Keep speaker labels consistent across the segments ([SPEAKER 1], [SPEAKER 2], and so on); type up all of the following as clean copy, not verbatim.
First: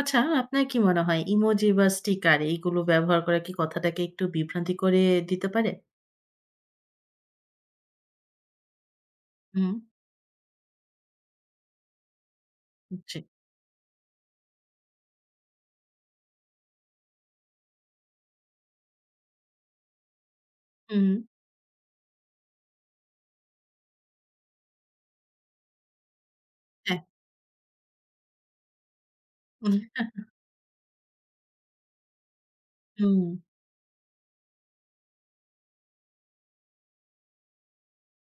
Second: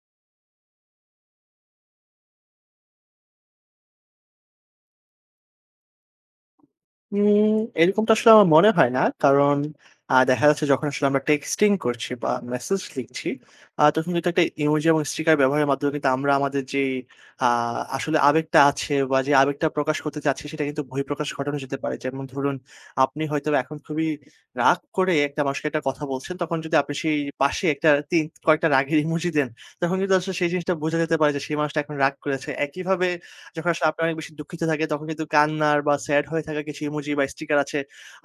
[SPEAKER 1] আচ্ছা, আপনার কি মনে হয় ইমোজি বা স্টিকার এইগুলো ব্যবহার করা কি কথাটাকে একটু বিভ্রান্তি করে দিতে পারে?
[SPEAKER 2] উম এরকমটা আসলে আমার মনে হয় না। কারণ
[SPEAKER 1] হুম।
[SPEAKER 2] দেখা যাচ্ছে যখন আসলে আমরা টেক্সটিং করছি বা মেসেজ
[SPEAKER 1] জি।
[SPEAKER 2] লিখছি, তখন কিন্তু একটা ইমোজি এবং স্টিকার ব্যবহারের মাধ্যমে কিন্তু আমরা আমাদের যেই আ আসলে আবেগটা আছে বা যে আবেগটা প্রকাশ করতে চাচ্ছি সেটা কিন্তু
[SPEAKER 1] হুম,
[SPEAKER 2] বহিঃপ্রকাশ ঘটানো যেতে পারে। যেমন ধরুন আপনি হয়তোবা এখন খুবই রাগ করে একটা মানুষকে একটা কথা বলছেন, তখন যদি আপনি
[SPEAKER 1] হ্যাঁ।
[SPEAKER 2] সেই পাশে একটা তিন কয়েকটা রাগের ইমোজি দেন,
[SPEAKER 1] হুম,
[SPEAKER 2] তখন কিন্তু আসলে সেই জিনিসটা বোঝা যেতে পারে যে সেই মানুষটা এখন রাগ করেছে। একইভাবে যখন আসলে আপনি অনেক বেশি দুঃখিত থাকে তখন কিন্তু কান্নার বা স্যাড হয়ে থাকা কিছু ইমোজি বা স্টিকার আছে।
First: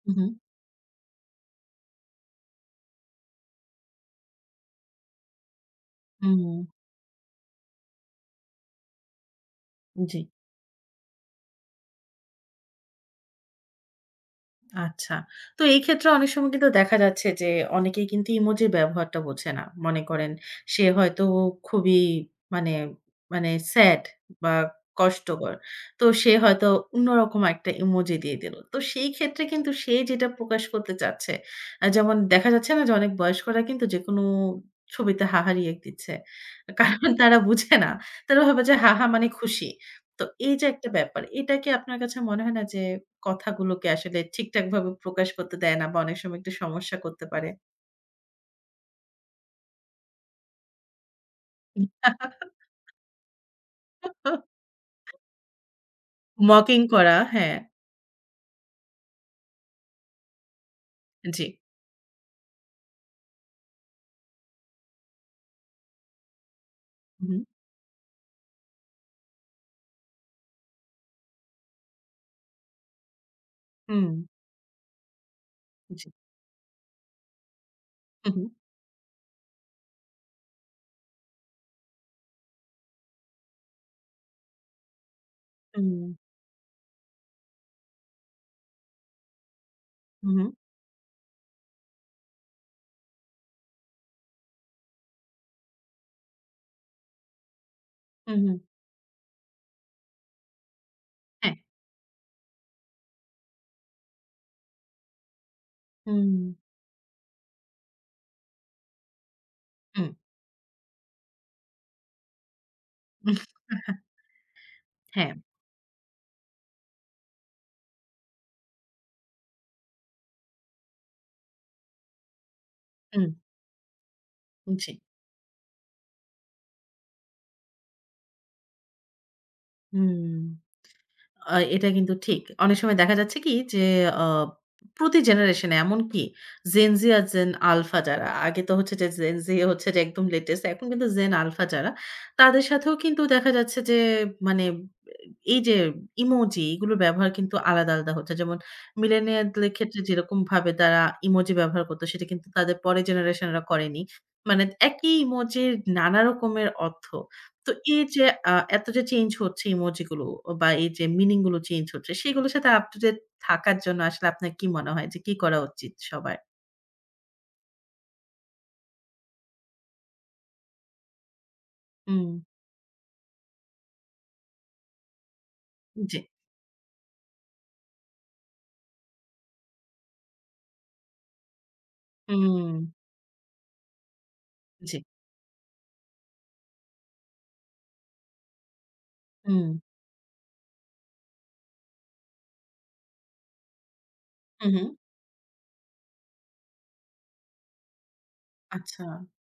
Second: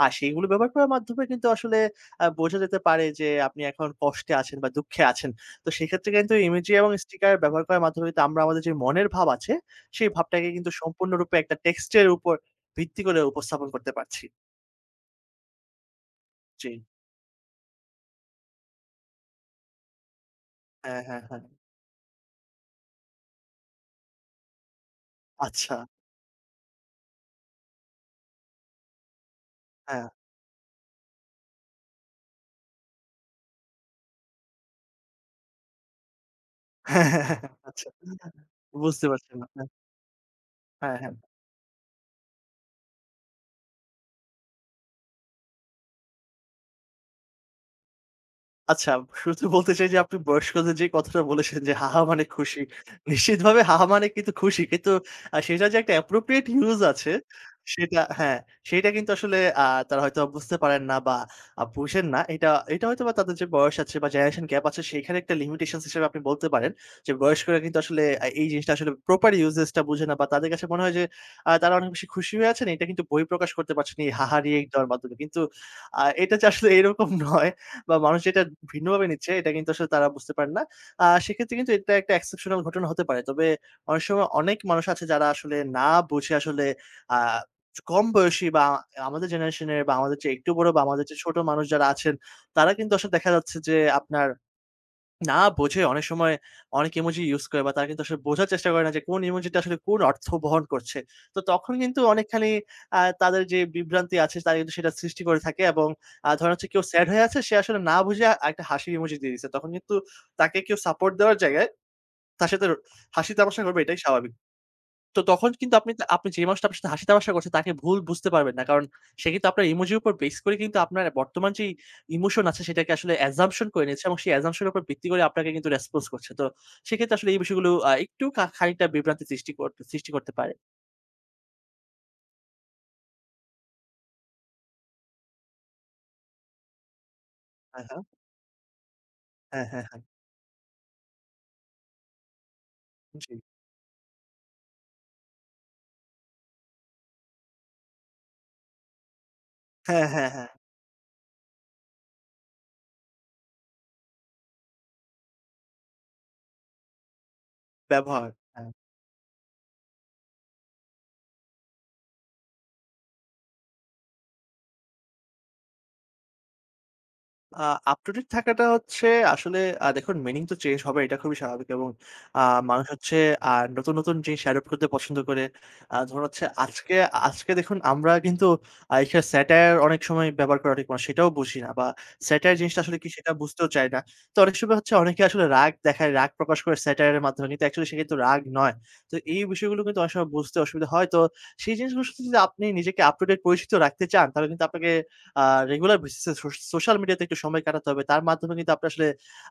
[SPEAKER 2] আর
[SPEAKER 1] হুম,
[SPEAKER 2] সেইগুলো ব্যবহার করার মাধ্যমে কিন্তু আসলে বোঝা যেতে পারে যে আপনি এখন কষ্টে আছেন বা দুঃখে আছেন। তো সেক্ষেত্রে কিন্তু
[SPEAKER 1] হুম,
[SPEAKER 2] ইমোজি এবং স্টিকার ব্যবহার করার মাধ্যমে কিন্তু আমরা আমাদের যে মনের ভাব আছে,
[SPEAKER 1] হুম,
[SPEAKER 2] সেই
[SPEAKER 1] জি।
[SPEAKER 2] ভাবটাকে কিন্তু সম্পূর্ণরূপে একটা টেক্সটের উপর ভিত্তি করে উপস্থাপন করতে পারছি।
[SPEAKER 1] আচ্ছা। তো এই ক্ষেত্রে অনেক সময় কিন্তু
[SPEAKER 2] জি।
[SPEAKER 1] দেখা যাচ্ছে যে অনেকেই কিন্তু ইমোজির ব্যবহারটা বোঝে না। মনে করেন সে
[SPEAKER 2] হ্যাঁ, হ্যাঁ,
[SPEAKER 1] হয়তো
[SPEAKER 2] হ্যাঁ।
[SPEAKER 1] খুবই মানে, মানে স্যাড বা কষ্টকর।
[SPEAKER 2] আচ্ছা।
[SPEAKER 1] তো সে হয়তো অন্যরকম একটা ইমোজি দিয়ে দিল। তো সেই ক্ষেত্রে কিন্তু সে
[SPEAKER 2] হ্যাঁ।
[SPEAKER 1] যেটা প্রকাশ করতে চাচ্ছে, যেমন দেখা যাচ্ছে না যে অনেক বয়স্করা কিন্তু যেকোনো ছবিতে হাহা রিঅ্যাক্ট দিচ্ছে। কারণ তারা বুঝে
[SPEAKER 2] আচ্ছা।
[SPEAKER 1] না। তারা ভাবে যে হাহা
[SPEAKER 2] বুঝতে
[SPEAKER 1] মানে
[SPEAKER 2] পারছি। না।
[SPEAKER 1] খুশি। তো এই যে একটা
[SPEAKER 2] হ্যাঁ, হ্যাঁ।
[SPEAKER 1] ব্যাপার, এটা কি আপনার কাছে মনে হয় না যে কথাগুলোকে আসলে ঠিকঠাকভাবে প্রকাশ করতে দেয় না বা অনেক সময় একটু সমস্যা করতে পারে।
[SPEAKER 2] আচ্ছা, শুরুতে বলতে চাই যে আপনি বয়স্কদের যে কথাটা বলেছেন যে, "হাহা মানে খুশি।" নিশ্চিতভাবে হাহা মানে কিন্তু খুশি। কিন্তু সেটার যে একটা appropriate
[SPEAKER 1] মকিং
[SPEAKER 2] use আছে,
[SPEAKER 1] করা হ্যাঁ,
[SPEAKER 2] সেটা হ্যাঁ, সেটা কিন্তু আসলে তারা হয়তো বুঝতে পারেন না বা
[SPEAKER 1] জি।
[SPEAKER 2] বুঝেন না। এটা এটা হয়তোবা তাদের যে বয়স আছে বা generation gap আছে, সেখানে একটা limitations হিসেবে আপনি বলতে পারেন যে,
[SPEAKER 1] হুম,
[SPEAKER 2] বয়স্করা কিন্তু আসলে এই জিনিসটা আসলে proper usage টা বুঝে না বা তাদের কাছে মনে হয় যে, তারা অনেক বেশি খুশি হয়ে আছেন। এটা কিন্তু বহিঃপ্রকাশ করতে পারছে না
[SPEAKER 1] হুম,
[SPEAKER 2] এই হাহা রিয়েক্ট দেওয়ার মাধ্যমে। কিন্তু
[SPEAKER 1] জি।
[SPEAKER 2] এটা যে আসলে এরকম নয়। বা মানুষ
[SPEAKER 1] হুম,
[SPEAKER 2] এটা
[SPEAKER 1] হুম,
[SPEAKER 2] ভিন্নভাবে নিচ্ছে এটা কিন্তু আসলে তারা বুঝতে পারে না। সেক্ষেত্রে কিন্তু এটা একটা এক্সেপশনাল ঘটনা হতে পারে। তবে অনেক সময় অনেক মানুষ আছে যারা আসলে না
[SPEAKER 1] হুম,
[SPEAKER 2] বুঝে আসলে আ কম বয়সী বা আমাদের জেনারেশন এর বা আমাদের চেয়ে
[SPEAKER 1] হুম,
[SPEAKER 2] একটু বড় বা আমাদের চেয়ে ছোট মানুষ যারা আছেন, তারা কিন্তু আসলে দেখা যাচ্ছে যে আপনার না বোঝে অনেক সময় অনেক ইমোজি ইউস করে বা তারা কিন্তু আসলে
[SPEAKER 1] হুম,
[SPEAKER 2] বোঝার
[SPEAKER 1] হুম,
[SPEAKER 2] চেষ্টা করে না যে কোন ইমোজিটা আসলে কোন অর্থ বহন করছে। তো
[SPEAKER 1] হ্যাঁ,
[SPEAKER 2] তখন কিন্তু অনেকখানি তাদের যে বিভ্রান্তি আছে তারা কিন্তু সেটা সৃষ্টি করে থাকে এবং
[SPEAKER 1] হুম,
[SPEAKER 2] ধরেন হচ্ছে কেউ স্যাড হয়ে আছে সে আসলে না বুঝে একটা হাসির ইমোজি দিয়ে দিছে। তখন কিন্তু
[SPEAKER 1] হুম,
[SPEAKER 2] তাকে কেউ সাপোর্ট দেওয়ার জায়গায় তার সাথে হাসি তামাশা করবে এটাই স্বাভাবিক। তো
[SPEAKER 1] হ্যাঁ,
[SPEAKER 2] তখন কিন্তু আপনি যে মানুষটা আপনার সাথে হাসি তামাশা করছে তাকে ভুল বুঝতে পারবেন না। কারণ সে কিন্তু আপনার ইমোজির উপর বেস করে কিন্তু আপনার বর্তমান যেই ইমোশন আছে সেটাকে আসলে
[SPEAKER 1] হুম,
[SPEAKER 2] অ্যাসাম্পশন করে নিয়েছে এবং সেই অ্যাসাম্পশন এর উপর
[SPEAKER 1] জি,
[SPEAKER 2] ভিত্তি করে আপনাকে কিন্তু রেসপন্স করছে। তো সেক্ষেত্রে আসলে এই বিষয়গুলো একটু খানিকটা বিভ্রান্তি সৃষ্টি করতে
[SPEAKER 1] হুম।
[SPEAKER 2] পারে।
[SPEAKER 1] এটা কিন্তু ঠিক। অনেক সময় দেখা যাচ্ছে কি যে আ প্রতি জেনারেশন এ এমনকি জেন জি আর জেন
[SPEAKER 2] হ্যাঁ,
[SPEAKER 1] আলফা
[SPEAKER 2] হ্যাঁ।
[SPEAKER 1] যারা, আগে তো হচ্ছে যে জেন জি
[SPEAKER 2] হ্যাঁ, হ্যাঁ,
[SPEAKER 1] হচ্ছে যে
[SPEAKER 2] হ্যাঁ।
[SPEAKER 1] একদম লেটেস্ট। এখন কিন্তু জেন আলফা যারা, তাদের সাথেও কিন্তু
[SPEAKER 2] জি।
[SPEAKER 1] দেখা যাচ্ছে যে মানে এই যে ইমোজি এগুলোর ব্যবহার কিন্তু আলাদা, আলাদা হচ্ছে। যেমন মিলেনিয়ালদের ক্ষেত্রে
[SPEAKER 2] হ্যাঁ, হ্যাঁ, হ্যাঁ।
[SPEAKER 1] যেরকমভাবে তারা ইমোজি ব্যবহার করত সেটা কিন্তু তাদের পরের জেনারেশনরা করেনি। মানে একই ইমোজির নানা রকমের অর্থ। তো এই যে
[SPEAKER 2] ব্যবহার। হ্যাঁ।
[SPEAKER 1] এত যে চেঞ্জ হচ্ছে ইমোজি গুলো বা এই যে মিনিং গুলো চেঞ্জ হচ্ছে সেগুলোর সাথে আপ টু ডেট থাকার জন্য আসলে আপনার কি মনে হয় যে কি করা উচিত সবার?
[SPEAKER 2] আ আপ টু ডেট থাকাটা হচ্ছে আসলে দেখুন মিনিং তো চেঞ্জ হবে এটা খুবই স্বাভাবিক এবং
[SPEAKER 1] হুম,
[SPEAKER 2] আ মানুষ হচ্ছে আ নতুন, নতুন জিনিস অ্যাডপ্ট করতে পছন্দ করে।
[SPEAKER 1] জি।
[SPEAKER 2] ধরুন হচ্ছে আজকে আজকে দেখুন আমরা কিন্তু এখানে স্যাটায়ার অনেক সময় ব্যবহার করা ঠিক মানে সেটাও বুঝি না বা স্যাটায়ার
[SPEAKER 1] হুম,
[SPEAKER 2] জিনিসটা আসলে কি সেটা বুঝতেও চাই না। তো অনেক সময় হচ্ছে
[SPEAKER 1] জি।
[SPEAKER 2] অনেকে আসলে রাগ দেখায়, রাগ প্রকাশ করে স্যাটায়ার এর মাধ্যমে কিন্তু অ্যাকচুয়ালি সে কিন্তু রাগ নয়। তো এই
[SPEAKER 1] হুম,
[SPEAKER 2] বিষয়গুলো কিন্তু অনেক সময় বুঝতে অসুবিধা হয়। তো সেই জিনিসগুলোর সাথে যদি আপনি নিজেকে আপ টু ডেট পরিচিত রাখতে চান তাহলে কিন্তু
[SPEAKER 1] হু, হু।
[SPEAKER 2] আপনাকে আ রেগুলার বেসিসে সোশ্যাল মিডিয়াতে একটু সময় কাটাতে হবে। তার মাধ্যমে কিন্তু আপনি
[SPEAKER 1] আচ্ছা।
[SPEAKER 2] আসলে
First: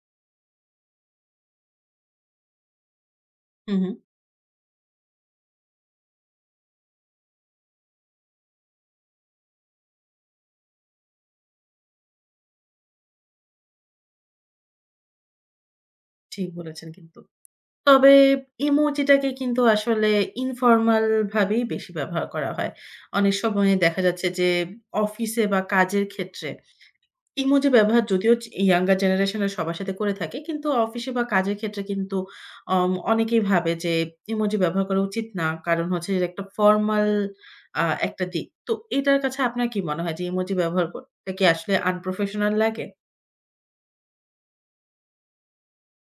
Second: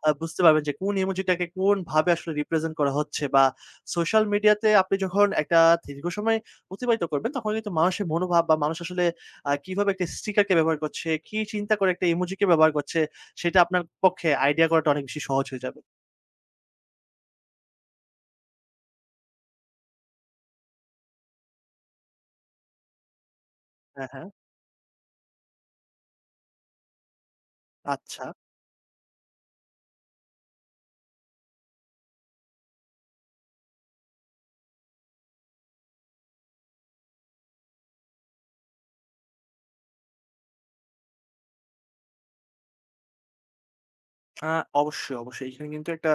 [SPEAKER 2] বুঝতে পারবেন যে কোন ইমোজিটাকে কোনভাবে আসলে রিপ্রেজেন্ট করা হচ্ছে বা
[SPEAKER 1] হু, হু।
[SPEAKER 2] সোশ্যাল মিডিয়াতে আপনি যখন একটা দীর্ঘ সময় অতিবাহিত করবেন, তখন কিন্তু মানুষের মনোভাব বা মানুষ আসলে কিভাবে একটা স্টিকারকে ব্যবহার করছে, কি চিন্তা করে একটা ইমোজিকে ব্যবহার করছে, সেটা আপনার পক্ষে আইডিয়া করাটা অনেক বেশি সহজ হয়ে যাবে।
[SPEAKER 1] ঠিক বলেছেন কিন্তু। তবে ইমোজিটাকে কিন্তু আসলে ইনফরমাল ভাবেই বেশি ব্যবহার করা হয়। অনেক সময় দেখা
[SPEAKER 2] হ্যাঁ,
[SPEAKER 1] যাচ্ছে
[SPEAKER 2] হ্যাঁ।
[SPEAKER 1] যে অফিসে বা কাজের ক্ষেত্রে ইমোজি ব্যবহার
[SPEAKER 2] আচ্ছা।
[SPEAKER 1] যদিও ইয়াঙ্গার জেনারেশনের সবার সাথে করে থাকে। কিন্তু অফিসে বা কাজের ক্ষেত্রে কিন্তু অনেকেই ভাবে যে ইমোজি ব্যবহার করা উচিত না। কারণ হচ্ছে এর একটা ফরমাল একটা দিক। তো এটার কাছে আপনার কি মনে হয় যে ইমোজি ব্যবহার করতে কি আসলে আনপ্রফেশনাল লাগে?
[SPEAKER 2] আ অবশ্যই, অবশ্যই। এখানে কিন্তু একটা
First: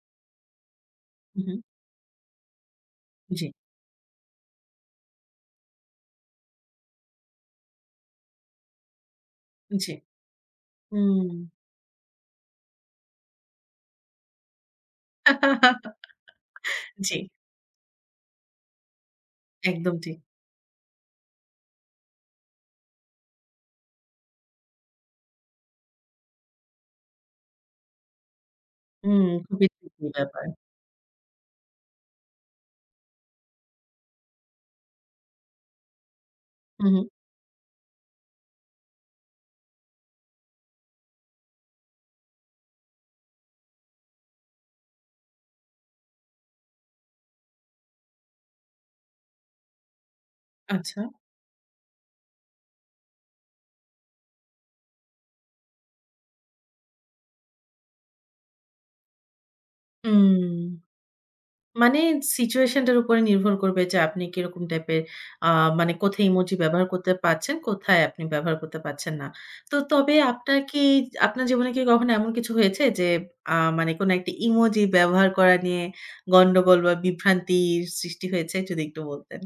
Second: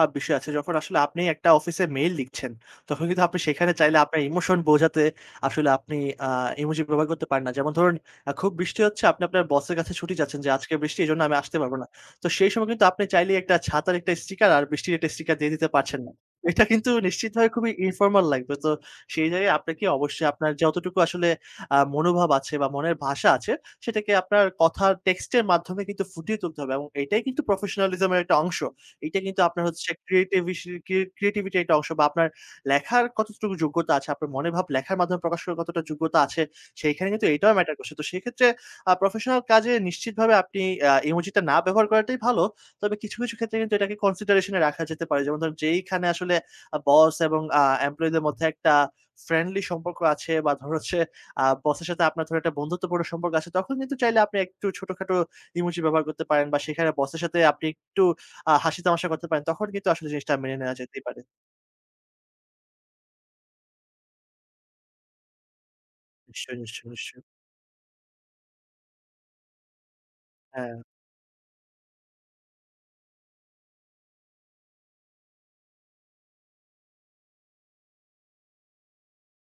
[SPEAKER 2] বিষয় আছে। যখন আসলে আপনি
[SPEAKER 1] হু,
[SPEAKER 2] একটা
[SPEAKER 1] হু।
[SPEAKER 2] অফিসে মেইল লিখছেন, তখন কিন্তু আপনি
[SPEAKER 1] জি,
[SPEAKER 2] সেখানে চাইলে আপনার ইমোশন বোঝাতে আসলে আপনি আ ইমোজি ব্যবহার করতে পারেন না। যেমন ধরুন খুব বৃষ্টি হচ্ছে, আপনি আপনার বসের
[SPEAKER 1] জি।
[SPEAKER 2] কাছে ছুটি চাচ্ছেন যে, "আজকে বৃষ্টি, এজন্য
[SPEAKER 1] হুম।
[SPEAKER 2] আমি আসতে পারব না।" তো সেই সময় কিন্তু আপনি চাইলেই একটা ছাতার একটা স্টিকার আর বৃষ্টির একটা স্টিকার দিয়ে দিতে পারছেন না। এটা কিন্তু
[SPEAKER 1] জি,
[SPEAKER 2] নিশ্চিতভাবে খুবই ইনফর্মাল লাগবে। তো সেই জায়গায় আপনাকে
[SPEAKER 1] একদম ঠিক।
[SPEAKER 2] অবশ্যই আপনার যতটুকু আসলে মনোভাব আছে বা মনের ভাষা আছে সেটাকে আপনার কথার টেক্সটের মাধ্যমে কিন্তু ফুটিয়ে তুলতে হবে এবং এটাই কিন্তু প্রফেশনালিজম এর একটা অংশ। এটা
[SPEAKER 1] হুম,
[SPEAKER 2] কিন্তু আপনার
[SPEAKER 1] খুবই
[SPEAKER 2] হচ্ছে
[SPEAKER 1] tricky ব্যাপার।
[SPEAKER 2] ক্রিয়েটিভিসি ক্রি ক্রিয়েটিভিটির একটা অংশ বা আপনার লেখার কতটুকু যোগ্যতা আছে, আপনার মনের ভাব লেখার মাধ্যমে প্রকাশ করার কতটা যোগ্যতা আছে,
[SPEAKER 1] হু, হু।
[SPEAKER 2] সেইখানে কিন্তু এটাও ম্যাটার করছে। তো সেক্ষেত্রে প্রফেশনাল কাজে নিশ্চিতভাবে আপনি ইমোজিটা না ব্যবহার করাটাই ভালো। তবে কিছু, কিছু ক্ষেত্রে কিন্তু এটাকে কনসিডারেশন এ রাখা যেতে পারে। যেমন ধরুন যেইখানে আসলে বস এবং এমপ্লয়ি দের মধ্যে একটা ফ্রেন্ডলি সম্পর্ক আছে বা ধরুন হচ্ছে
[SPEAKER 1] আচ্ছা।
[SPEAKER 2] বসের সাথে আপনার ধরুন একটা বন্ধুত্বপূর্ণ সম্পর্ক আছে, তখন কিন্তু চাইলে আপনি একটু ছোটখাটো ইমোজি ব্যবহার করতে পারেন বা সেখানে বসের সাথে আপনি একটু হাসি তামাশা করতে পারেন। তখন কিন্তু আসলে জিনিসটা
[SPEAKER 1] হুম।
[SPEAKER 2] মেনে নেওয়া যেতেই পারে।
[SPEAKER 1] মানে সিচুয়েশন টার উপরে নির্ভর করবে যে আপনি কিরকম টাইপের, আ মানে কোথায় ইমোজি
[SPEAKER 2] নিশ্চয়ই,
[SPEAKER 1] ব্যবহার
[SPEAKER 2] নিশ্চয়ই,
[SPEAKER 1] করতে
[SPEAKER 2] নিশ্চয়ই।
[SPEAKER 1] পারছেন, কোথায় আপনি ব্যবহার করতে পারছেন না। তো তবে
[SPEAKER 2] হ্যাঁ।
[SPEAKER 1] আপনার জীবনে কি কখনো এমন কিছু হয়েছে যে আ মানে কোন একটা ইমোজি ব্যবহার করা নিয়ে গন্ডগোল বা বিভ্রান্তির সৃষ্টি হয়েছে? যদি একটু বলতেন।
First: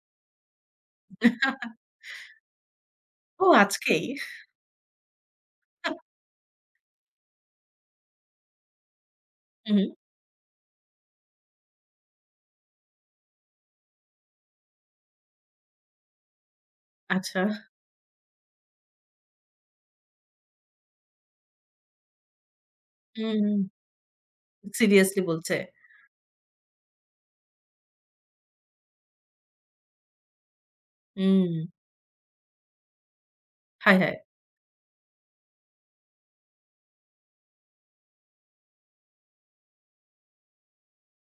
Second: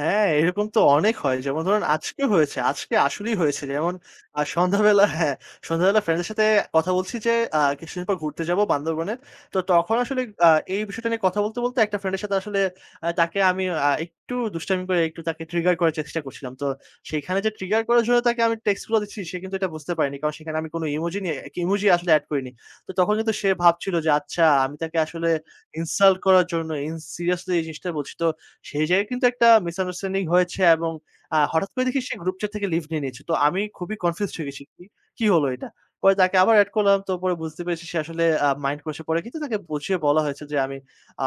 [SPEAKER 2] হ্যাঁ, এরকম তো অনেক হয়। যেমন ধরুন আজকে হয়েছে। আজকে আসলেই
[SPEAKER 1] ও
[SPEAKER 2] হয়েছে। যেমন
[SPEAKER 1] আজকেই?
[SPEAKER 2] সন্ধ্যাবেলা হ্যাঁ, সন্ধ্যাবেলা ফ্রেন্ডের সাথে কথা বলছি যে কিছুদিন পর ঘুরতে যাবো বান্দরবনে। তো
[SPEAKER 1] হুম, হুম।
[SPEAKER 2] তখন আসলে এই বিষয়টা নিয়ে কথা বলতে, বলতে একটা ফ্রেন্ডের সাথে আসলে তাকে আমি একটু দুষ্টামি করে একটু তাকে ট্রিগার করার চেষ্টা করছিলাম। তো সেখানে
[SPEAKER 1] আচ্ছা।
[SPEAKER 2] যে ট্রিগার করার জন্য তাকে আমি টেক্সট গুলো দিচ্ছি সে কিন্তু এটা বুঝতে পারেনি। কারণ সেখানে আমি কোনো ইমোজি নিয়ে ইমোজি আসলে এড করিনি। তো তখন কিন্তু
[SPEAKER 1] হুম,
[SPEAKER 2] সে
[SPEAKER 1] হুম।
[SPEAKER 2] ভাবছিল যে আচ্ছা আমি তাকে
[SPEAKER 1] সিরিয়াসলি
[SPEAKER 2] আসলে
[SPEAKER 1] বলছে?
[SPEAKER 2] ইনসাল্ট করার জন্য ইন সিরিয়াসলি এই জিনিসটা বলছি। তো সেই জায়গায় কিন্তু একটা মিসআন্ডারস্ট্যান্ডিং হয়েছে এবং
[SPEAKER 1] হুম।
[SPEAKER 2] হঠাৎ করে দেখি সে গ্রুপ চ্যাট থেকে লিভ নিয়ে নিয়েছে। তো আমি খুবই
[SPEAKER 1] হায়, হায়!
[SPEAKER 2] কনফিউজড হয়ে গেছি। কি হলো এটা? পরে তাকে আবার এড করলাম। তো পরে বুঝতে পেরেছি সে আসলে মাইন্ড করেছে। পরে কিন্তু তাকে বুঝিয়ে বলা হয়েছে যে আমি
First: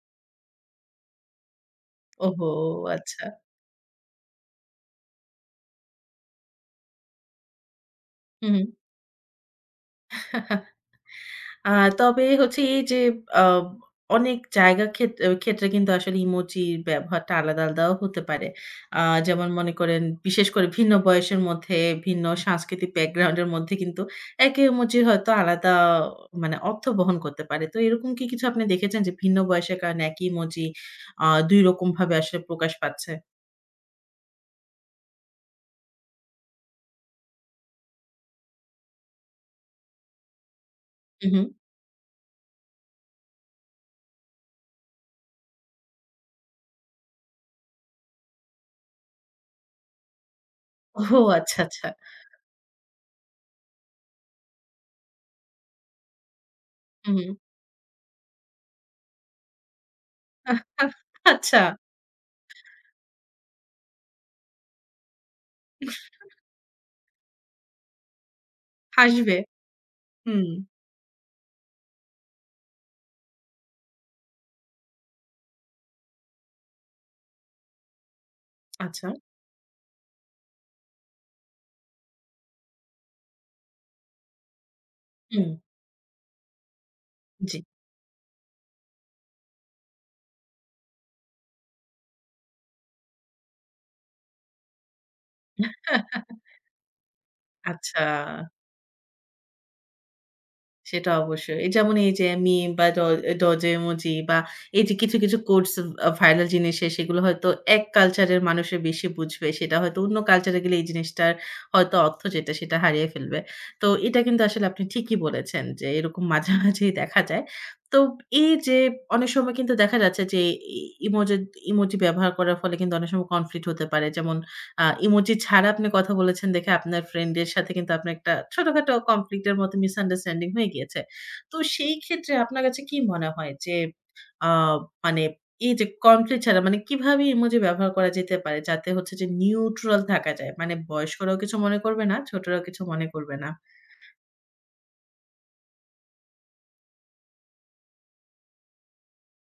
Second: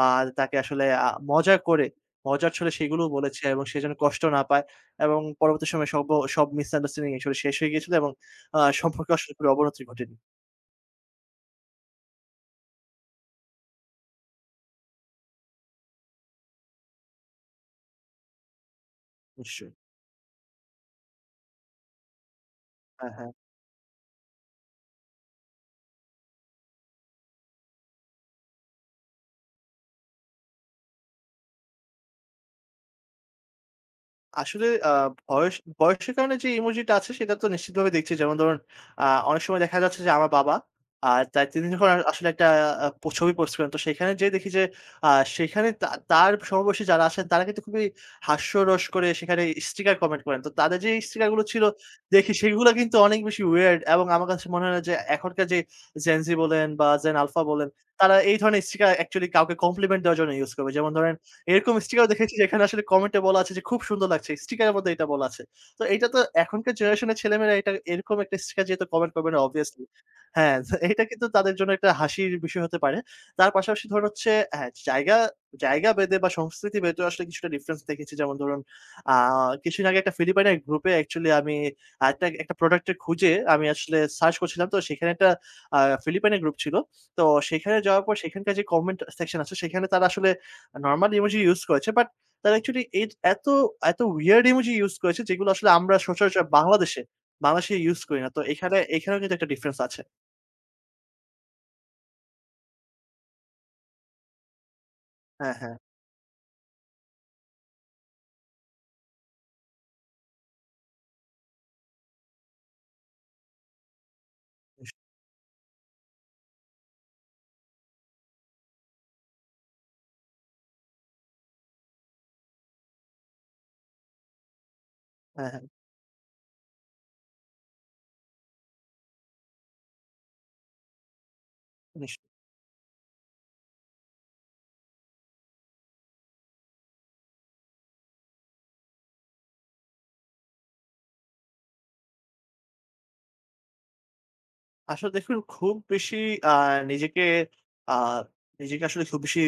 [SPEAKER 2] আ তাকে আসলে মজা করে,
[SPEAKER 1] ওহো!
[SPEAKER 2] মজার ছলে সেগুলোও
[SPEAKER 1] আচ্ছা।
[SPEAKER 2] বলেছি এবং সে যেন কষ্ট না পায় এবং পরবর্তী সময়ে সব সব মিসআন্ডারস্ট্যান্ডিং আসলে শেষ হয়ে গিয়েছিল এবং
[SPEAKER 1] হুম,
[SPEAKER 2] সম্পর্কে আসলে কোনো অবনতি ঘটেনি।
[SPEAKER 1] হুম। আ তবে হচ্ছে এই যে আ অনেক জায়গা ক্ষেত্রে কিন্তু আসলে ইমোজির ব্যবহারটা আলাদা, আলাদাও হতে পারে। আ যেমন
[SPEAKER 2] নিশ্চয়ই।
[SPEAKER 1] মনে করেন বিশেষ করে ভিন্ন বয়সের মধ্যে, ভিন্ন সাংস্কৃতিক
[SPEAKER 2] হ্যাঁ, হ্যাঁ।
[SPEAKER 1] ব্যাকগ্রাউন্ড এর মধ্যে কিন্তু একই ইমোজির হয়তো আলাদা মানে অর্থ বহন করতে পারে। তো এরকম কি কিছু আপনি দেখেছেন যে ভিন্ন বয়সের কারণে একই ইমোজি ২ রকমভাবে আসলে প্রকাশ পাচ্ছে?
[SPEAKER 2] আসলে আ বয়স বয়সের কারণে যে ইমোজিটা আছে সেটা তো নিশ্চিতভাবে দেখছি। যেমন ধরুন আ অনেক সময় দেখা যাচ্ছে যে আমার বাবা
[SPEAKER 1] হুম, হুম।
[SPEAKER 2] তাই তিনি যখন আসলে একটা আ পো ছবি পোস্ট করেন। তো সেখানে যেয়ে দেখি যে আ সেখানে তার সমবয়সী যারা আছেন তারা কিন্তু খুবই হাস্যরস করে সেখানে স্টিকার কমেন্ট করেন। তো তাদের যে
[SPEAKER 1] ওহো!
[SPEAKER 2] স্টিকার গুলো
[SPEAKER 1] আচ্ছা,
[SPEAKER 2] ছিল
[SPEAKER 1] আচ্ছা।
[SPEAKER 2] দেখি সেগুলো কিন্তু অনেক বেশি weird এবং আমার কাছে মনে হয় না যে এখনকার যে Gen Z বলেন বা
[SPEAKER 1] হুম,
[SPEAKER 2] Gen
[SPEAKER 1] হুম।
[SPEAKER 2] Alpha বলেন তারা এই ধরনের স্টিকার অ্যাকচুয়ালি কাউকে কমপ্লিমেন্ট দেওয়ার জন্য ইউস করবে। যেমন ধরেন
[SPEAKER 1] আচ্ছা।
[SPEAKER 2] এরকম স্টিকারও দেখেছি যেখানে আসলে কমেন্টে বলা আছে যে, "খুব সুন্দর লাগছে।" স্টিকারের মধ্যে এটা বলা আছে। তো এইটা তো এখনকার জেনারেশনের ছেলেমেয়েরা এটা এরকম একটা স্টিকার যেহেতু কমেন্ট করবে
[SPEAKER 1] হাসবে।
[SPEAKER 2] না obviously।
[SPEAKER 1] হুম।
[SPEAKER 2] হ্যাঁ, তো এইটা কিন্তু তাদের জন্য একটা হাসির বিষয় হতে পারে। তার পাশাপাশি ধরুন হচ্ছে হ্যাঁ, জায়গা জায়গা ভেদে বা সংস্কৃতি ভেদে আসলে কিছুটা ডিফারেন্স দেখেছি। যেমন ধরুন
[SPEAKER 1] আচ্ছা।
[SPEAKER 2] আ কিছুদিন আগে একটা ফিলিপাইনের গ্রুপে actually আমি একটা প্রোডাক্ট এর খুঁজে আমি আসলে সার্চ করছিলাম। তো সেখানে একটা
[SPEAKER 1] হুম।
[SPEAKER 2] আ ফিলিপাইনের গ্রুপ ছিল। তো
[SPEAKER 1] জি।
[SPEAKER 2] সেখানে যাওয়ার পর সেখানকার যে কমেন্ট সেকশন আছে সেখানে তারা আসলে নরমাল ইমোজি ইউস করেছে। বাট তারা অ্যাকচুয়ালি এর এত উইয়ার্ড ইমোজি ইউস করেছে যেগুলো আসলে আমরা সচরাচর বাংলাদেশে ইউস
[SPEAKER 1] আচ্ছা,
[SPEAKER 2] করি না। তো এখানেও কিন্তু একটা ডিফারেন্স আছে।
[SPEAKER 1] সেটা অবশ্যই। এই যেমন এই যে মিম বা ডোজো ইমোজি বা এই যে কিছু, কিছু
[SPEAKER 2] হ্যাঁ,
[SPEAKER 1] কোটস,
[SPEAKER 2] হ্যাঁ।
[SPEAKER 1] ভাইরাল জিনিসের সেগুলো হয়তো এক কালচারের মানুষে বেশি বুঝবে। সেটা হয়তো অন্য কালচারে গেলে এই জিনিসটার হয়তো অর্থ যেটা সেটা হারিয়ে ফেলবে। তো এটা কিন্তু আসলে আপনি ঠিকই বলেছেন যে এরকম মাঝামাঝি দেখা যায়। তো এই যে অনেক সময় কিন্তু দেখা যাচ্ছে যে ই ইমোজি ইমোজি ব্যবহার করার ফলে কিন্তু অনেক সময় কনফ্লিক্ট হতে পারে। যেমন ইমোজি
[SPEAKER 2] হ্যাঁ, হ্যাঁ।
[SPEAKER 1] ছাড়া আপনি কথা বলেছেন দেখে আপনার ফ্রেন্ড এর সাথে কিন্তু আপনার একটা ছোটখাটো কনফ্লিক্ট এর মতো মিসআন্ডারস্ট্যান্ডিং হয়ে গিয়েছে। তো সেই ক্ষেত্রে
[SPEAKER 2] নিশ্চয়ই।
[SPEAKER 1] আপনার কাছে কি মনে হয় যে আ মানে এই যে কনফ্লিক্ট ছাড়া মানে কিভাবে ইমোজি ব্যবহার করা যেতে পারে যাতে হচ্ছে যে নিউট্রাল থাকা যায়? মানে বয়স্করাও কিছু মনে করবে না, ছোটরাও কিছু মনে করবে না।
[SPEAKER 2] আসলে দেখুন খুব বেশি আ নিজেকে আ নিজেকে আসলে খুব বেশি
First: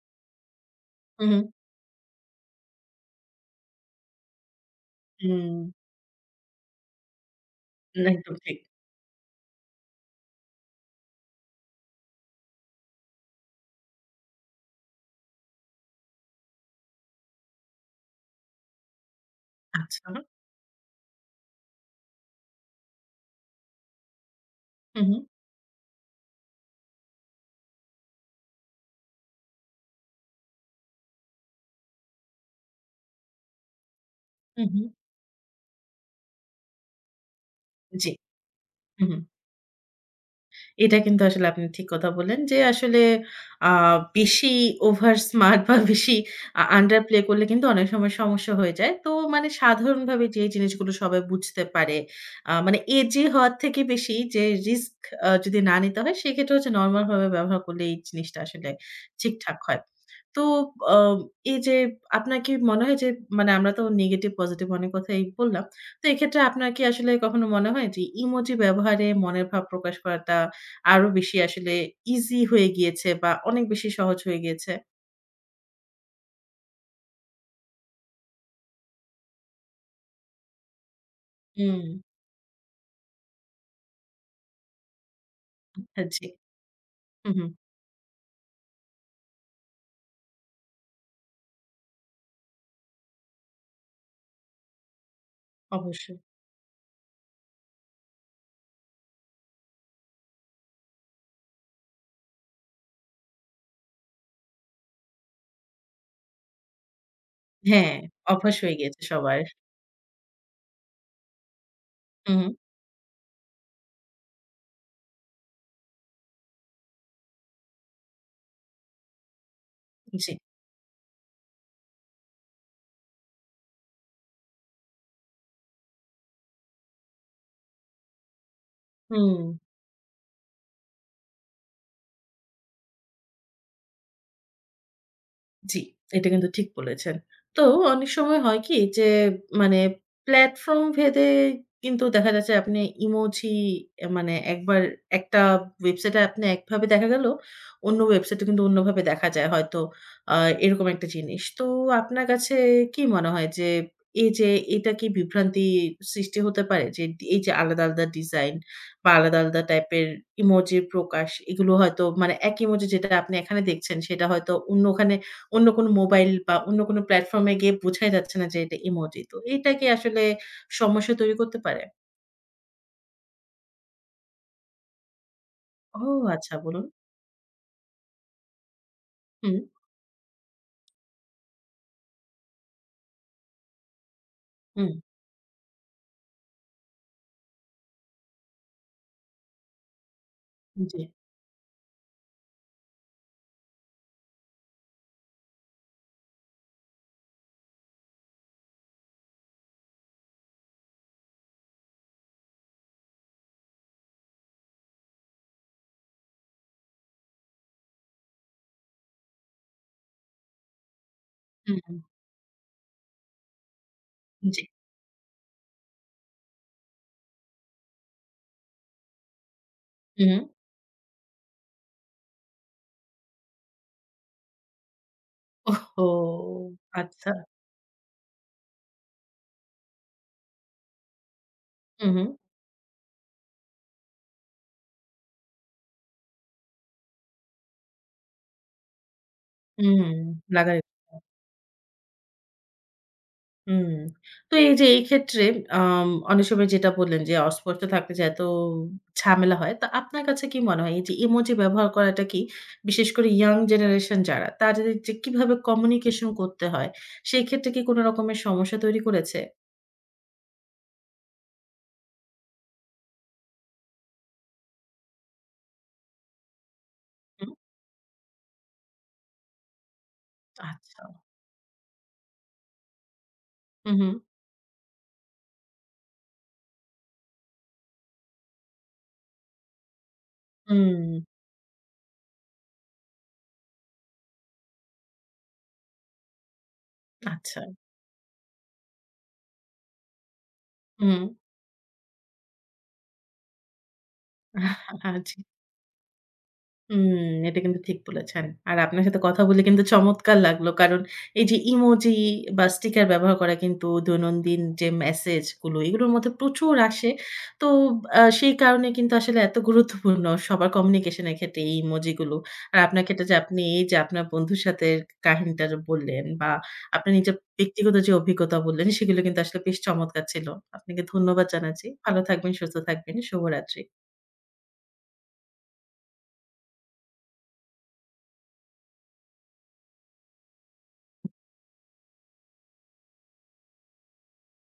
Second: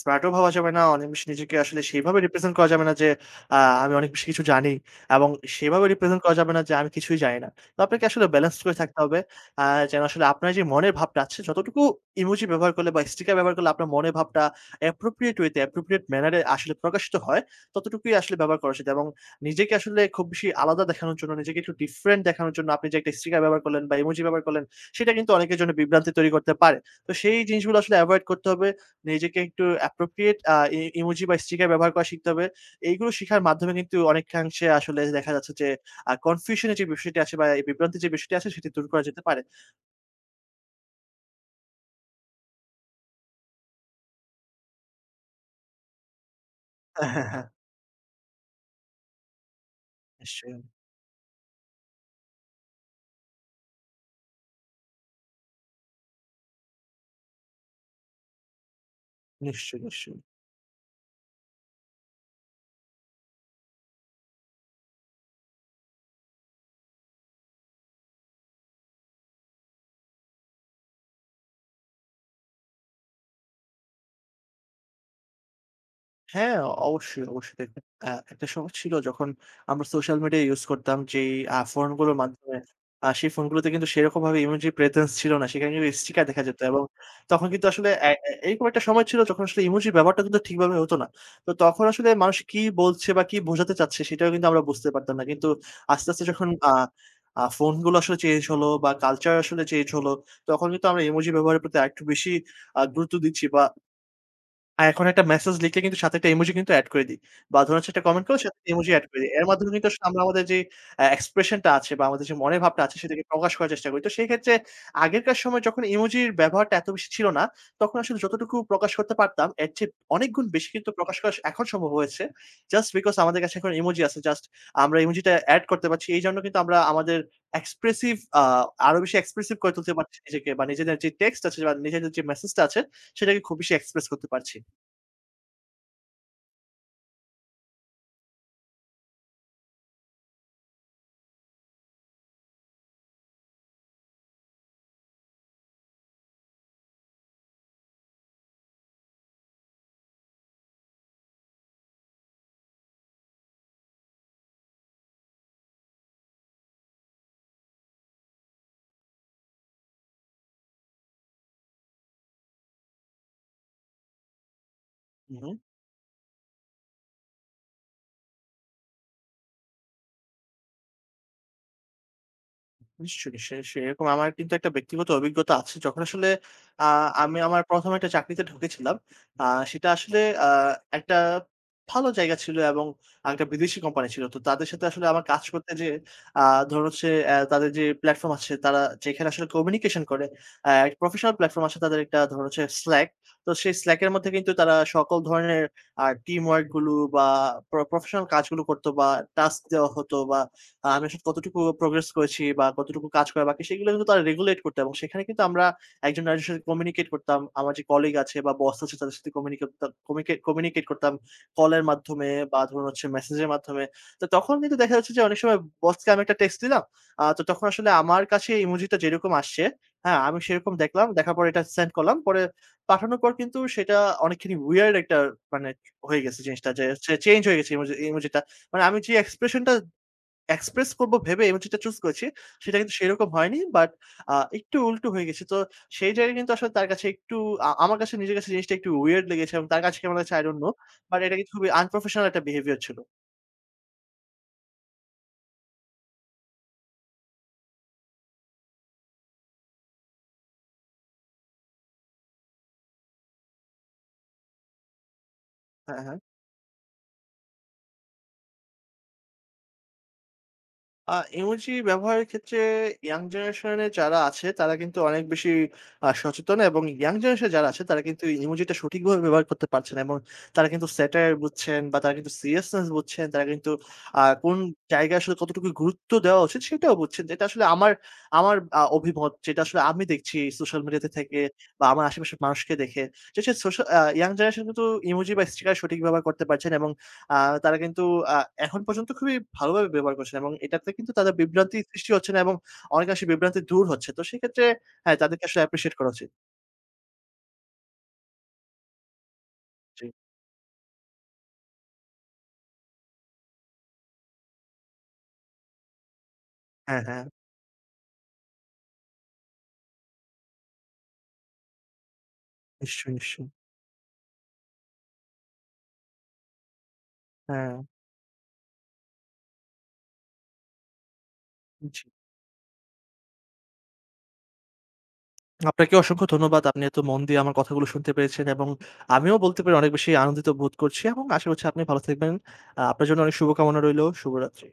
[SPEAKER 2] স্মার্ট ও ভাবা যাবে না। অনেক
[SPEAKER 1] হু,
[SPEAKER 2] বেশি
[SPEAKER 1] হু।
[SPEAKER 2] নিজেকে আসলে সেইভাবে রিপ্রেজেন্ট করা যাবে না যে, আ আমি অনেক বেশি কিছু জানি এবং
[SPEAKER 1] হুম,
[SPEAKER 2] সেভাবে রিপ্রেজেন্ট করা যাবে না যে আমি কিছুই জানি না। তো আপনাকে আসলে
[SPEAKER 1] একদম ঠিক।
[SPEAKER 2] ব্যালেন্স করে থাকতে হবে। আ যেন আসলে আপনার যে মনের ভাবটা আছে যতটুকু ইমোজি ব্যবহার করলে বা স্টিকার ব্যবহার করলে আপনার মনের ভাবটা appropriate way তে appropriate manner এ আসলে প্রকাশিত হয়, ততটুকুই আসলে ব্যবহার করা উচিত এবং নিজেকে
[SPEAKER 1] আচ্ছা।
[SPEAKER 2] আসলে খুব বেশি আলাদা দেখানোর জন্য, নিজেকে একটু ডিফারেন্ট দেখানোর জন্য আপনি যে একটা স্টিকার ব্যবহার করলেন বা ইমোজি ব্যবহার করলেন
[SPEAKER 1] হু,
[SPEAKER 2] সেটা
[SPEAKER 1] হু,
[SPEAKER 2] কিন্তু অনেকের জন্য বিভ্রান্তি তৈরি করতে পারে। তো সেই জিনিসগুলো আসলে এভয়েড করতে হবে। নিজেকে একটু appropriate আ ই ইমোজি বা স্টিকার ব্যবহার করা শিখতে হবে। এইগুলো শিখার মাধ্যমে কিন্তু
[SPEAKER 1] হু,
[SPEAKER 2] অনেকাংশে
[SPEAKER 1] হু।
[SPEAKER 2] আসলে দেখা যাচ্ছে যে কনফিউশন এর যে বিষয়টি আছে বা এই বিভ্রান্তির যে
[SPEAKER 1] জি।
[SPEAKER 2] বিষয়টি আছে সেটি দূর করা
[SPEAKER 1] হু, হু।
[SPEAKER 2] যেতে পারে।
[SPEAKER 1] এটা কিন্তু আসলে আপনি ঠিক কথা বললেন যে আসলে আ বেশি ওভার স্মার্ট বা বেশি আন্ডার
[SPEAKER 2] হ্যাঁ,
[SPEAKER 1] প্লে
[SPEAKER 2] হ্যাঁ,
[SPEAKER 1] করলে
[SPEAKER 2] হ্যাঁ।
[SPEAKER 1] কিন্তু অনেক সময় সমস্যা হয়ে যায়। তো মানে সাধারণভাবে যে
[SPEAKER 2] নিশ্চয়ই,
[SPEAKER 1] জিনিসগুলো সবাই বুঝতে পারে, মানে এজি হওয়ার থেকে বেশি যে রিস্ক যদি না নিতে হয় সেক্ষেত্রে হচ্ছে নরমাল ভাবে ব্যবহার করলে এই জিনিসটা আসলে ঠিকঠাক হয়।
[SPEAKER 2] নিশ্চয়ই, নিশ্চয়ই।
[SPEAKER 1] তো আ এই যে আপনার কি মনে হয় যে মানে আমরা তো নেগেটিভ পজিটিভ অনেক কথাই বললাম। তো এক্ষেত্রে আপনার কি আসলে কখনো মনে হয় যে ইমোজি ব্যবহারে মনের ভাব প্রকাশ করাটা আরো বেশি আসলে ইজি হয়ে গিয়েছে বা অনেক বেশি সহজ হয়ে গিয়েছে?
[SPEAKER 2] হ্যাঁ, অবশ্যই, অবশ্যই দেখবেন। একটা সময় ছিল যখন আমরা সোশ্যাল মিডিয়া ইউজ করতাম যেই
[SPEAKER 1] হুম,
[SPEAKER 2] ফোনগুলোর মাধ্যমে। সেই ফোনগুলোতে কিন্তু সেরকমভাবে ইমোজি প্রেজেন্স ছিল না। সেখানে কিন্তু
[SPEAKER 1] হ্যাঁ,
[SPEAKER 2] স্টিকার
[SPEAKER 1] জি।
[SPEAKER 2] দেখা যেত এবং
[SPEAKER 1] হুম, হুম,
[SPEAKER 2] তখন কিন্তু আসলে এ এ এরকম একটা সময় ছিল যখন আসলে ইমোজির ব্যবহারটা কিন্তু ঠিকভাবে হতো না। তো তখন আসলে মানুষ কি বলছে বা কি বোঝাতে চাচ্ছে সেটাও কিন্তু আমরা বুঝতে পারতাম না। কিন্তু আস্তে,
[SPEAKER 1] অবশ্যই।
[SPEAKER 2] আস্তে যখন আ আ ফোনগুলো আসলে চেঞ্জ হলো বা কালচার আসলে চেঞ্জ হলো, তখন কিন্তু আমরা ইমোজি ব্যবহারের প্রতি আরেকটু বেশি গুরুত্ব দিচ্ছি বা আর এখন একটা মেসেজ লিখলে কিন্তু সাথে একটা ইমোজি কিন্তু এড করে দেই। বা ধরুন হচ্ছে
[SPEAKER 1] হ্যাঁ,
[SPEAKER 2] একটা কমেন্ট করলো,
[SPEAKER 1] অভ্যাস
[SPEAKER 2] সাথে
[SPEAKER 1] হয়ে
[SPEAKER 2] ইমোজি
[SPEAKER 1] গিয়েছে
[SPEAKER 2] এড করে দেই।
[SPEAKER 1] সবার।
[SPEAKER 2] এর মাধ্যমে কিন্তু আসলে আমরা আমাদের যে এক্সপ্রেশন টা আছে বা আমাদের যে
[SPEAKER 1] হুম, হুম,
[SPEAKER 2] মনের ভাবটা আছে সেটাকে প্রকাশ করার চেষ্টা করি। তো সেই ক্ষেত্রে আগেরকার সময় যখন ইমোজির ব্যবহারটা এত বেশি ছিল না, তখন আসলে যতটুকু প্রকাশ করতে পারতাম, এর চেয়ে অনেক
[SPEAKER 1] জি।
[SPEAKER 2] গুণ বেশি কিন্তু প্রকাশ করা এখন সম্ভব হয়েছে। জাস্ট বিকজ আমাদের কাছে এখন ইমোজি আছে। জাস্ট আমরা ইমোজিটা এড করতে পারছি। এইজন্য কিন্তু আমরা আমাদের এক্সপ্রেসিভ আ আরো বেশি
[SPEAKER 1] হুম।
[SPEAKER 2] এক্সপ্রেসিভ করে তুলতে পারছি নিজেকে, বা নিজেদের যে টেক্সট আছে বা নিজেদের যে মেসেজটা আছে সেটাকে খুব বেশি এক্সপ্রেস করতে পারছি।
[SPEAKER 1] জি, এটা কিন্তু ঠিক বলেছেন। তো অনেক সময় হয় কি যে মানে প্লাটফর্ম ভেদে কিন্তু দেখা যাচ্ছে আপনি ইমোজি, মানে একবার একটা ওয়েবসাইটে আপনি একভাবে দেখা গেল, অন্য ওয়েবসাইটে কিন্তু অন্যভাবে দেখা যায় হয়তো, আ এরকম একটা জিনিস। তো আপনার কাছে কি মনে হয় যে এই যে এটা কি বিভ্রান্তি সৃষ্টি হতে পারে? যে এই যে আলাদা, আলাদা ডিজাইন বা আলাদা, আলাদা টাইপের ইমোজির প্রকাশ এগুলো হয়তো মানে এক ইমোজি যেটা আপনি এখানে দেখছেন সেটা হয়তো অন্য ওখানে
[SPEAKER 2] হুম, হুম।
[SPEAKER 1] অন্য কোনো মোবাইল বা অন্য কোনো প্ল্যাটফর্ম এ গিয়ে বোঝাই যাচ্ছে না যে এটা ইমোজি। তো এটা কি আসলে সমস্যা তৈরি করতে পারে?
[SPEAKER 2] নিশ্চয়ই, নিশ্চয়ই। সেরকম আমার কিন্তু একটা ব্যক্তিগত অভিজ্ঞতা আছে। যখন
[SPEAKER 1] ও
[SPEAKER 2] আসলে
[SPEAKER 1] আচ্ছা বলুন।
[SPEAKER 2] আ আমি আমার প্রথম একটা চাকরিতে ঢুকেছিলাম। আ
[SPEAKER 1] হুম,
[SPEAKER 2] সেটা আসলে আ একটা ভালো জায়গা ছিল এবং একটা বিদেশি কোম্পানি ছিল। তো তাদের সাথে
[SPEAKER 1] হুম,
[SPEAKER 2] আসলে আমার কাজ করতে যেয়ে, আ ধরুন হচ্ছে, তাদের যে প্লাটফর্ম আছে তারা যেখানে আসলে কমিউনিকেশন করে, অ্যা
[SPEAKER 1] জি,
[SPEAKER 2] প্রফেশনাল প্লাটফর্ম আছে তাদের একটা, ধরুন হচ্ছে Slack। তো সেই Slack এর মধ্যে কিন্তু তারা সকল ধরনের টিম ওয়ার্ক গুলো বা প্রফেশনাল কাজগুলো করত, বা টাস্ক দেওয়া হতো, বা আমি আসলে কতটুকু প্রোগ্রেস করেছি বা কতটুকু কাজ করা বাকি সেগুলো কিন্তু তারা রেগুলেট করতো, এবং সেখানে কিন্তু আমরা একজন আরেকজনের সাথে কমিউনিকেট করতাম। আমার যে কলিগ আছে বা বস আছে তাদের সাথে কমিউনিকেট করতাম
[SPEAKER 1] হুম,
[SPEAKER 2] কলের
[SPEAKER 1] হুম,
[SPEAKER 2] মাধ্যমে বা ধরুন হচ্ছে মেসেজের মাধ্যমে। তো তখন
[SPEAKER 1] জি,
[SPEAKER 2] কিন্তু দেখা যাচ্ছে যে অনেক সময় বসকে আমি একটা টেক্সট দিলাম। তো তখন আসলে আমার কাছে ইমোজিটা যেরকম আসছে, হ্যাঁ,
[SPEAKER 1] হুম।
[SPEAKER 2] আমি সেরকম দেখলাম। দেখার পরে এটা সেন্ড করলাম। পাঠানোর পর কিন্তু সেটা অনেকখানি উইয়ার্ড একটা, মানে,
[SPEAKER 1] ওহহো!
[SPEAKER 2] হয়ে গেছে জিনিসটা, যে হচ্ছে
[SPEAKER 1] আচ্ছা।
[SPEAKER 2] চেঞ্জ হয়ে গেছে ইমোজিটা। মানে আমি যে এক্সপ্রেশনটা এক্সপ্রেস করবো ভেবে এবং যেটা চুজ
[SPEAKER 1] হু, হু,
[SPEAKER 2] করেছি, সেটা কিন্তু সেরকম হয়নি। বাট একটু উল্টো হয়ে গেছে। তো সেই জায়গায় কিন্তু আসলে তার কাছে একটু, আমার কাছে, নিজের কাছে জিনিসটা একটু উইয়ার্ড লেগেছে, এবং তার কাছে
[SPEAKER 1] হুম,
[SPEAKER 2] কেমন লাগছে I don't know।
[SPEAKER 1] লাগার
[SPEAKER 2] বাট এটা কিন্তু খুবই আনপ্রফেশনাল একটা বিহেভিয়ার ছিল।
[SPEAKER 1] হুম। তো এই যে এই ক্ষেত্রে অনেক সময় যেটা বললেন যে অস্পষ্ট থাকতে যে এত ঝামেলা হয়। তো আপনার কাছে কি মনে হয় এই যে ইমোজি ব্যবহার করাটা কি বিশেষ করে ইয়াং জেনারেশন যারা তাদের যে কিভাবে
[SPEAKER 2] হ্যাঁ, হ্যাঁ।
[SPEAKER 1] কমিউনিকেশন করতে হয় সেই ক্ষেত্রে কি কোন রকমের সমস্যা তৈরি করেছে?
[SPEAKER 2] আ ইমোজি ব্যবহারের ক্ষেত্রে ইয়াং জেনারেশন এ যারা আছে তারা কিন্তু অনেক বেশি সচেতন, এবং ইয়াং জেনারেশন
[SPEAKER 1] হুম,
[SPEAKER 2] যারা আছে তারা কিন্তু ইমোজিটা সঠিকভাবে ব্যবহার করতে পারছে না, এবং তারা কিন্তু
[SPEAKER 1] আচ্ছা।
[SPEAKER 2] স্যাটায়ার বুঝছেন বা তারা কিন্তু সিরিয়াসনেস বুঝছেন। তারা কিন্তু
[SPEAKER 1] হু, হু।
[SPEAKER 2] কোন জায়গায় আসলে কতটুকু গুরুত্ব দেওয়া উচিত সেটাও বুঝছেন। যেটা আসলে আমার আমার অভিমত, যেটা আসলে আমি দেখছি সোশ্যাল মিডিয়াতে
[SPEAKER 1] হুম,
[SPEAKER 2] থেকে বা আমার আশেপাশের মানুষকে দেখে। যে সে সোশ্যাল ইয়াং জেনারেশন কিন্তু ইমোজি বা স্টিকার সঠিক ব্যবহার করতে পারছেন, এবং আ
[SPEAKER 1] আচ্ছা।
[SPEAKER 2] তারা কিন্তু আ এখন পর্যন্ত খুবই ভালোভাবে ব্যবহার করছেন, এবং এটাতে কিন্তু
[SPEAKER 1] হুম।
[SPEAKER 2] তাদের বিভ্রান্তি সৃষ্টি হচ্ছে না, এবং অনেকাংশে বিভ্রান্তি দূর হচ্ছে। তো সেক্ষেত্রে হ্যাঁ,
[SPEAKER 1] জি।
[SPEAKER 2] তাদেরকে আসলে অ্যাপ্রিশিয়েট করা উচিত।
[SPEAKER 1] হুম, এটা কিন্তু ঠিক বলেছেন। আর আপনার সাথে কথা বলে কিন্তু
[SPEAKER 2] জি।
[SPEAKER 1] চমৎকার লাগলো। কারণ এই যে ইমোজি বা স্টিকার ব্যবহার করা কিন্তু দৈনন্দিন যে মেসেজ গুলো এগুলোর মধ্যে প্রচুর
[SPEAKER 2] হ্যাঁ,
[SPEAKER 1] আসে।
[SPEAKER 2] হ্যাঁ।
[SPEAKER 1] তো সেই কারণে কিন্তু আসলে এত গুরুত্বপূর্ণ সবার কমিউনিকেশন এর ক্ষেত্রে এই ইমোজি গুলো। আর আপনার
[SPEAKER 2] নিশ্চয়ই,
[SPEAKER 1] ক্ষেত্রে যে
[SPEAKER 2] নিশ্চয়ই।
[SPEAKER 1] আপনি এই যে আপনার বন্ধুর সাথে কাহিনীটা যে বললেন বা আপনার নিজের
[SPEAKER 2] হ্যাঁ,
[SPEAKER 1] ব্যক্তিগত যে অভিজ্ঞতা বললেন সেগুলো কিন্তু আসলে বেশ চমৎকার ছিল। আপনাকে ধন্যবাদ জানাচ্ছি।
[SPEAKER 2] জি।
[SPEAKER 1] ভালো থাকবেন, সুস্থ থাকবেন। শুভরাত্রি।
[SPEAKER 2] আপনাকে অসংখ্য ধন্যবাদ। আপনি এত মন দিয়ে আমার কথাগুলো শুনতে পেরেছেন, এবং আমিও বলতে পারি অনেক বেশি আনন্দিত বোধ করছি, এবং আশা করছি আপনি ভালো থাকবেন। আপনার জন্য অনেক শুভকামনা রইলো। শুভরাত্রি।